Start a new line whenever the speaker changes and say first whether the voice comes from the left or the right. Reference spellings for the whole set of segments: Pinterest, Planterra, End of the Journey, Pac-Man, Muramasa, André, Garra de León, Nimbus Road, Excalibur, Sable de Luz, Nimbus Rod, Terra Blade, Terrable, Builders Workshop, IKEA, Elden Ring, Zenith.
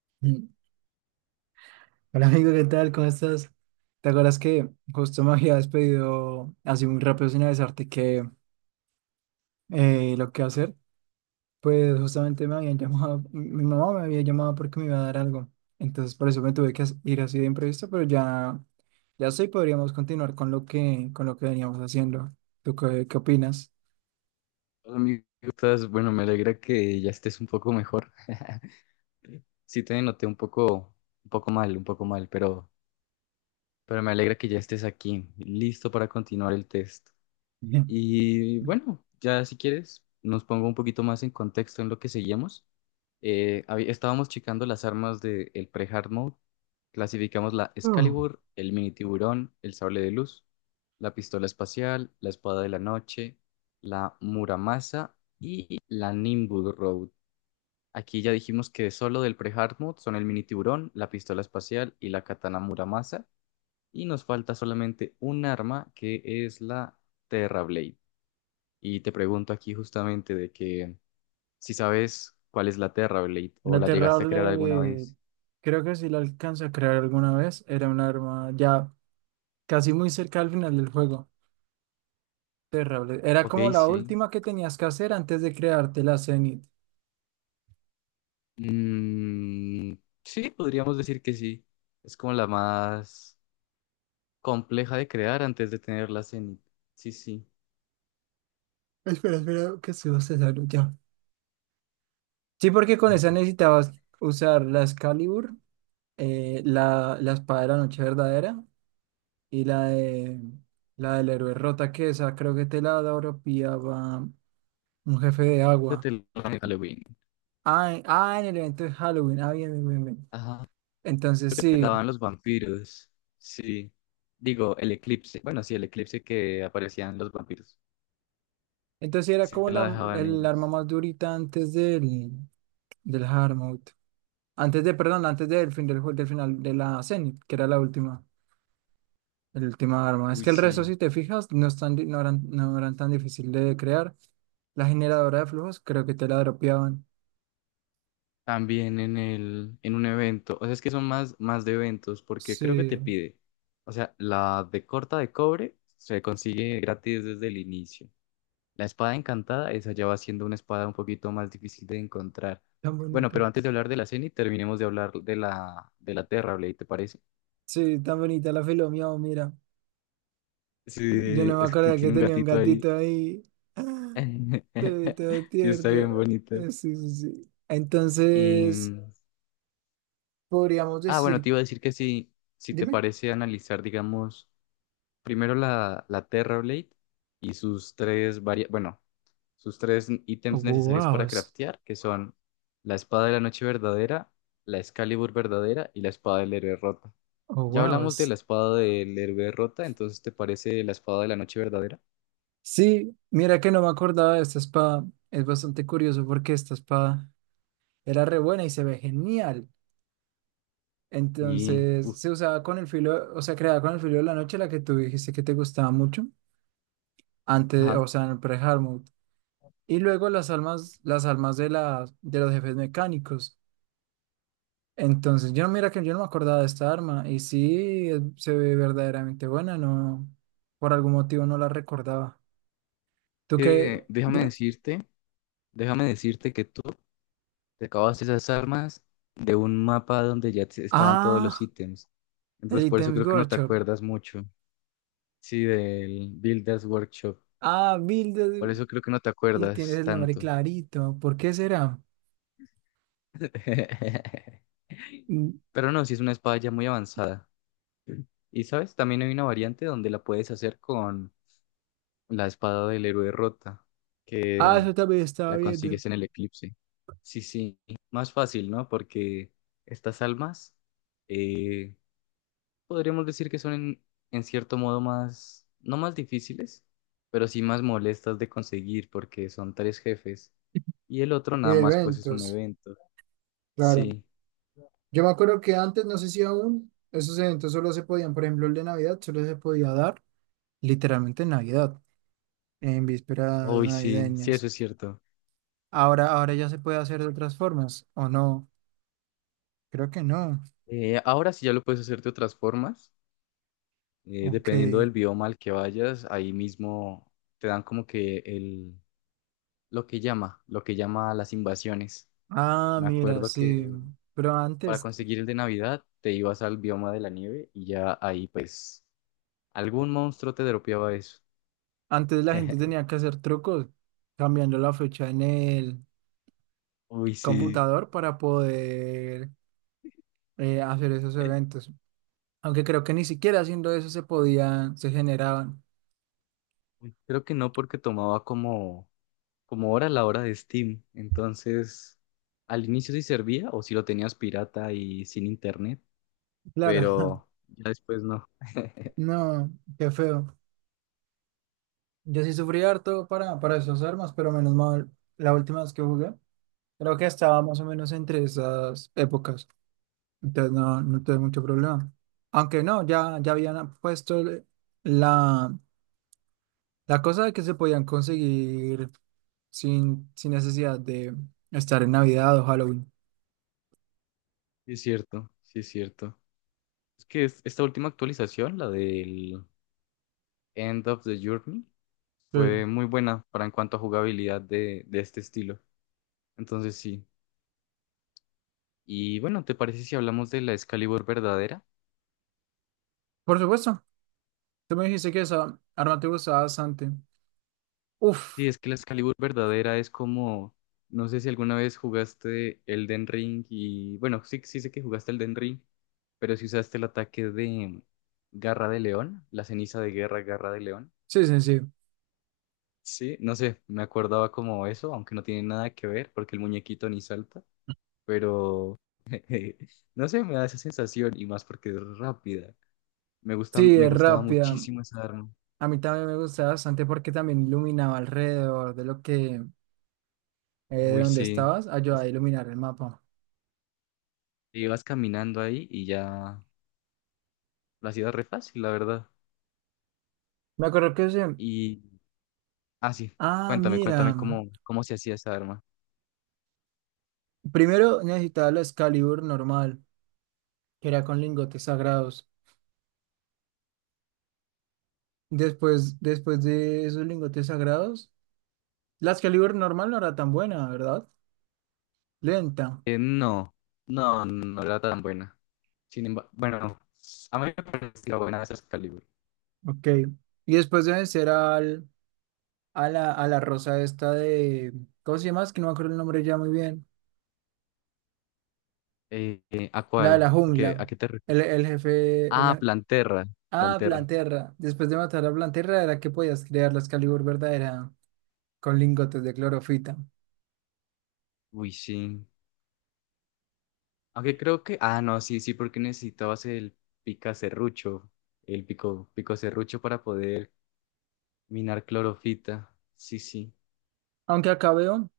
right: Mm. Hola, amigo, ¿qué tal? ¿Cómo estás? ¿Te acuerdas que justo me habías pedido así muy rápido sin avisarte que lo que hacer? Pues justamente me habían llamado, mi mamá me había llamado porque me iba a dar algo. Entonces por eso me tuve que ir así de imprevisto, pero ya, ya sí podríamos continuar con lo que veníamos haciendo. ¿Tú qué, qué opinas?
left: Hola, amigo, ¿cómo estás? Bueno, me alegra que ya estés un poco mejor. Sí, te noté un poco mal, pero me alegra que ya estés aquí, listo para continuar el test.
right: Bien.
left: Y bueno, ya si quieres, nos pongo un poquito más en contexto en lo que seguimos. Estábamos checando las armas del pre-hard mode. Clasificamos la
right: Mm.
left: Excalibur, el mini tiburón, el sable de luz, la pistola espacial, la espada de la noche, la Muramasa y la Nimbus Road. Aquí ya dijimos que solo del pre-hard mode son el mini tiburón, la pistola espacial y la katana Muramasa. Y nos falta solamente un arma que es la Terra Blade. Y te pregunto aquí justamente de que si sabes cuál es la Terra Blade o
right: La
left: la llegaste a crear alguna
right: Terrable,
left: vez.
right: creo que sí la alcanza a crear alguna vez. Era un arma ya casi muy cerca al final del juego. Terrible. Era
left: Ok,
right: como la
left: sí.
right: última que tenías que hacer antes de crearte la Zenith.
left: Mm, sí, podríamos decir que sí. Es como la más compleja de crear antes de tener la Zenith. Sí, sí.
right: Espera, espera, que se se ya. Sí, porque con esa necesitabas usar la Excalibur, la espada de la noche verdadera y la del héroe rota, que esa creo que te la dropeaba un jefe de
left: Yo
right: agua.
left: te lo Halloween.
right: Ah, en el evento de Halloween. Ah, bien, bien, bien, bien.
left: Ajá.
right: Entonces sí.
left: Daban los vampiros. Sí. Digo, el eclipse. Bueno, sí, el eclipse que aparecían los vampiros.
right: Entonces sí era
left: Sí,
right: como
left: te
right: la,
left: la dejaban
right: el arma
left: ellos.
right: más durita antes del, del Hard Mode. Antes de, perdón, antes del del final de la Zenith, que era la última, el última arma. Es
left: Uy,
right: que el
left: sí.
right: resto, si te fijas, no, están, no, eran, no eran tan difícil de crear. La generadora de flujos, creo que te la dropeaban.
left: También en el, en un evento. O sea, es que son más, más de eventos, porque creo que
right: Sí,
left: te pide. O sea, la de corta de cobre se consigue gratis desde el inicio. La espada encantada, esa ya va siendo una espada un poquito más difícil de encontrar.
right: tan
left: Bueno,
right: bonita.
left: pero antes de hablar de la y terminemos de hablar de la Terra, ¿te parece?
right: Sí, tan bonita la filo miau, mira. Yo
left: Sí,
right: no me
left: es que
right: acuerdo que
left: tiene un
right: tenía un
left: gatito ahí.
right: gatito ahí. Todo, todo
left: Sí, está
right: tierno.
left: bien bonito.
right: Sí, sí, sí.
left: Y,
right: Entonces,
left: mm,
right: podríamos
left: bueno,
right: decir,
left: te iba a decir que si, si te
right: dime.
left: parece analizar, digamos, primero la, la Terra Blade y bueno, sus tres
right: Oh,
left: ítems necesarios
right: wow.
left: para craftear, que son la espada de la noche verdadera, la Excalibur verdadera y la espada del héroe rota.
right: Oh,
left: Ya
right: wow.
left: hablamos de la espada del héroe rota, entonces ¿te parece la espada de la noche verdadera?
right: Sí, mira que no me acordaba de esta espada. Es bastante curioso porque esta espada era re buena y se ve genial.
left: Y,
right: Entonces
left: uff,
right: se usaba con el filo, o sea, creada con el filo de la noche, la que tú dijiste que te gustaba mucho, antes,
left: ajá.
right: o sea, en el pre-Hardmode. Y luego las almas, las de los jefes mecánicos. Entonces, yo no, mira que yo no me acordaba de esta arma y sí, se ve verdaderamente buena, no, por algún motivo no la recordaba. ¿Tú qué?
left: Eh, déjame
right: Dime.
left: decirte, déjame decirte que tú sacabas esas armas de un mapa donde estaban todos los
right: Ah,
left: ítems.
right: el
left: Entonces, por eso
right: items
left: creo que no te
right: Workshop.
left: acuerdas mucho. Sí, del Builders Workshop.
right: Ah, Mildred,
left: Por eso creo que no te
right: y tienes
left: acuerdas
right: el nombre
left: tanto.
right: clarito. ¿Por qué será? Mm,
left: Pero no, sí es una espada ya muy avanzada. Y sabes, también hay una variante donde la puedes hacer con la espada del héroe rota,
right: Ah,
left: que
right: eso también estaba
left: la
right: viendo.
left: consigues en el eclipse. Sí, sí, más fácil, ¿no? Porque estas almas eh, podríamos decir que son en cierto modo más, no más difíciles, pero sí más molestas de conseguir porque son tres jefes y el otro
right: Y
left: nada
right: de
left: más pues es un
right: eventos,
left: evento.
right: claro.
left: Sí,
right: Yo me acuerdo que antes, no sé si aún, esos eventos solo se podían, por ejemplo, el de Navidad, solo se podía dar literalmente en Navidad, en vísperas
left: hoy sí, sí,
right: navideñas.
left: eso es cierto.
right: Ahora, ahora ya se puede hacer de otras formas, ¿o no? Creo que no.
left: Ahora sí ya lo puedes hacer de otras formas,
right: Ok.
left: dependiendo del bioma al que vayas, ahí mismo te dan como que el, lo que llama las invasiones.
right: Ah,
left: Me
right: mira,
left: acuerdo
right: sí.
left: que
right: Pero
left: para
right: antes,
left: conseguir el de Navidad te ibas al bioma de la nieve y ya ahí pues algún monstruo te dropeaba eso.
right: antes la gente tenía que hacer trucos, cambiando la fecha en el
left: Uy, sí.
right: computador para poder hacer esos eventos. Aunque creo que ni siquiera haciendo eso se podían, se generaban.
left: Creo que no porque tomaba como, como hora la hora de Steam. Entonces, al inicio sí servía o si lo tenías pirata y sin internet,
right: Claro,
left: pero ya después no.
right: no, qué feo. Yo sí sufrí harto para esas armas, pero menos mal, la última vez que jugué, creo que estaba más o menos entre esas épocas. Entonces no, no tuve mucho problema. Aunque no, ya, ya habían puesto la, la cosa de que se podían conseguir sin, sin necesidad de estar en Navidad o Halloween.
left: Sí es cierto, sí es cierto. Es que esta última actualización, la del End of the Journey,
right: Sí.
left: fue muy buena para en cuanto a jugabilidad de este estilo. Entonces sí. Y bueno, ¿te parece si hablamos de la Excalibur verdadera?
right: Por supuesto, tú me dijiste que esa arma te gustaba bastante. Uf,
left: Sí, es que la Excalibur verdadera es como, no sé si alguna vez jugaste Elden Ring y, bueno, sí, sí sé que jugaste Elden Ring, pero si usaste el ataque de Garra de León, la ceniza de guerra Garra de León.
right: sí, sí, sí.
left: Sí, no sé, me acordaba como eso, aunque no tiene nada que ver porque el muñequito ni salta, pero eh, no sé, me da esa sensación y más porque es rápida. Me gusta,
right: Sí,
left: me
right: es
left: gustaba
right: rápida.
left: muchísimo esa arma.
right: A mí también me gustaba bastante porque también iluminaba alrededor de lo que, de
left: Uy,
right: donde
left: sí.
right: estabas, ayudaba
left: Entonces,
right: a iluminar el mapa.
left: te ibas caminando ahí y ya la hacías re fácil, la verdad.
right: Me acuerdo que ese,
left: Y, ah, sí,
right: ah,
left: cuéntame,
right: mira,
left: cuéntame cómo, cómo se hacía esa arma.
right: primero necesitaba la Excalibur normal, que era con lingotes sagrados. Después, después de esos lingotes sagrados, la Excalibur normal no era tan buena, ¿verdad? Lenta.
left: No, no, no era tan buena. Sin embargo, bueno, a mí me parecía buena esa Excalibur.
right: Ok. Y después de vencer al a la rosa esta de, ¿cómo se llama? Es que no me acuerdo el nombre ya muy bien.
left: ¿A
right: La de la
left: cuál?
right: jungla,
left: A qué te refieres?
right: el jefe, el,
left: Ah,
right: me-
left: Planterra,
right: ah,
left: Planterra.
right: Planterra. Después de matar a Planterra era que podías crear la Excalibur verdadera con lingotes de clorofita.
left: Uy, sí. Aunque creo que, ah, no, sí, sí, porque necesitabas el pica serrucho, el pico, pico serrucho para poder minar clorofita. Sí, sí,
right: Aunque acá veo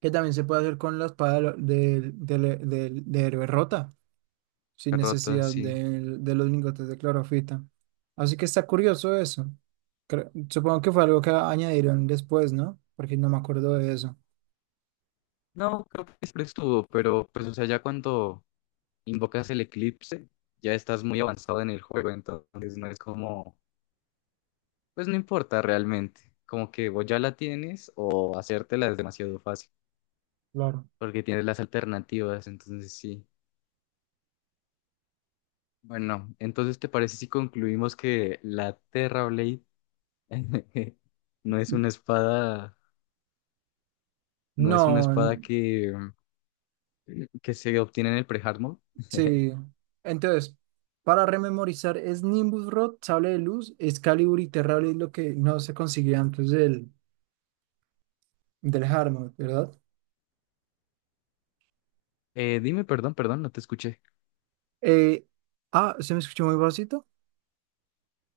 right: que también se puede hacer con la espada del del del- del- de héroe rota, sin
left: rota,
right: necesidad
left: sí.
right: de los lingotes de clorofita. Así que está curioso eso. Supongo que fue algo que añadieron después, ¿no? Porque no me acuerdo de eso.
left: No, creo que siempre estuvo, pero pues, o sea, ya cuando invocas el eclipse, ya estás muy avanzado en el juego, entonces no es como, pues no importa realmente, como que vos ya la tienes o hacértela es demasiado fácil,
right: Claro.
left: porque tienes las alternativas, entonces sí. Bueno, entonces ¿te parece si concluimos que la Terra Blade no es una espada, no es una
right: No,
left: espada que se obtiene en el pre-hard mode?
right: sí. Entonces, para rememorizar, es Nimbus Rod, Sable de Luz, Excalibur y Terrable es lo que no se conseguía antes del, del Hardmode, ¿verdad?
left: Dime, perdón, perdón, no te escuché.
right: Eh, ah, ¿se me escuchó muy bajito?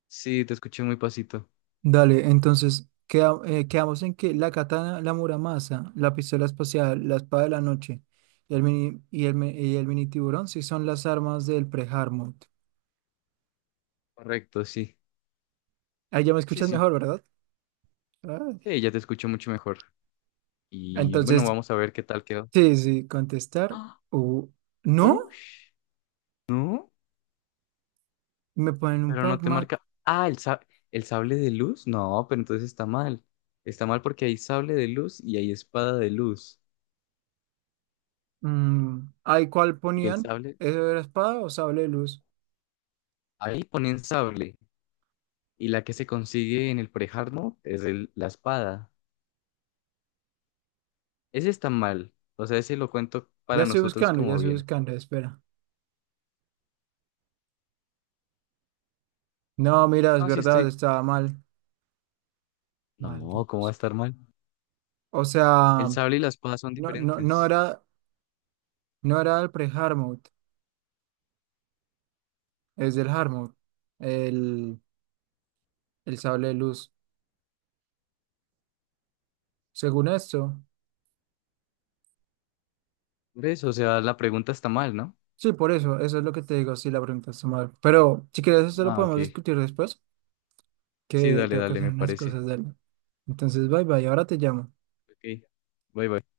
left: Sí, te escuché muy pasito.
right: Dale, quedamos en que la katana, la muramasa, la pistola espacial, la espada de la noche y el mini, y el, me- y el mini tiburón sí son las armas del pre-Hardmode.
left: Correcto, sí.
right: Ahí ya me
left: Sí,
right: escuchas
left: sí.
right: mejor, ¿verdad? Ah,
left: Sí, ya te escucho mucho mejor. Y bueno,
right: entonces,
left: vamos a ver qué tal quedó.
right: sí, sí, contestar.
left: ¡Ah!
right: O ¿no?
left: ¡Ush! No,
right: Me ponen un
left: pero no te
right: Pac-Man.
left: marca. El sable de luz. No, pero entonces está mal. Está mal porque hay sable de luz y hay espada de luz.
right: Mm, ¿ahí cuál
left: Y el
right: ponían?
left: sable,
right: ¿Eso era espada o sable de luz?
left: ahí ponen sable. Y la que se consigue en el pre-hard mode es la espada. Ese está mal. O sea, ese lo cuento para nosotros
right: Ya
left: como
right: estoy
left: bien.
right: buscando, espera. No, mira, es
left: No, sí
right: verdad,
left: estoy.
right: estaba mal.
left: No, ¿cómo va a
right: Malditos.
left: estar mal?
right: O sea,
left: El sable y la espada son
right: no, no, no
left: diferentes.
right: era, no era el pre-hard mode, es del hard mode, el, el sable de luz. Según esto,
left: Por eso, o sea, la pregunta está mal, ¿no?
right: sí, por eso, eso es lo que te digo, sí, la pregunta está mal. Pero si quieres, eso lo
left: Ah, ok.
right: podemos discutir después,
left: Sí,
right: que
left: dale,
right: tengo que
left: dale,
right: hacer
left: me
right: unas
left: parece.
right: cosas de él. Entonces, bye bye, ahora te llamo.
left: Ok. Bye, bye.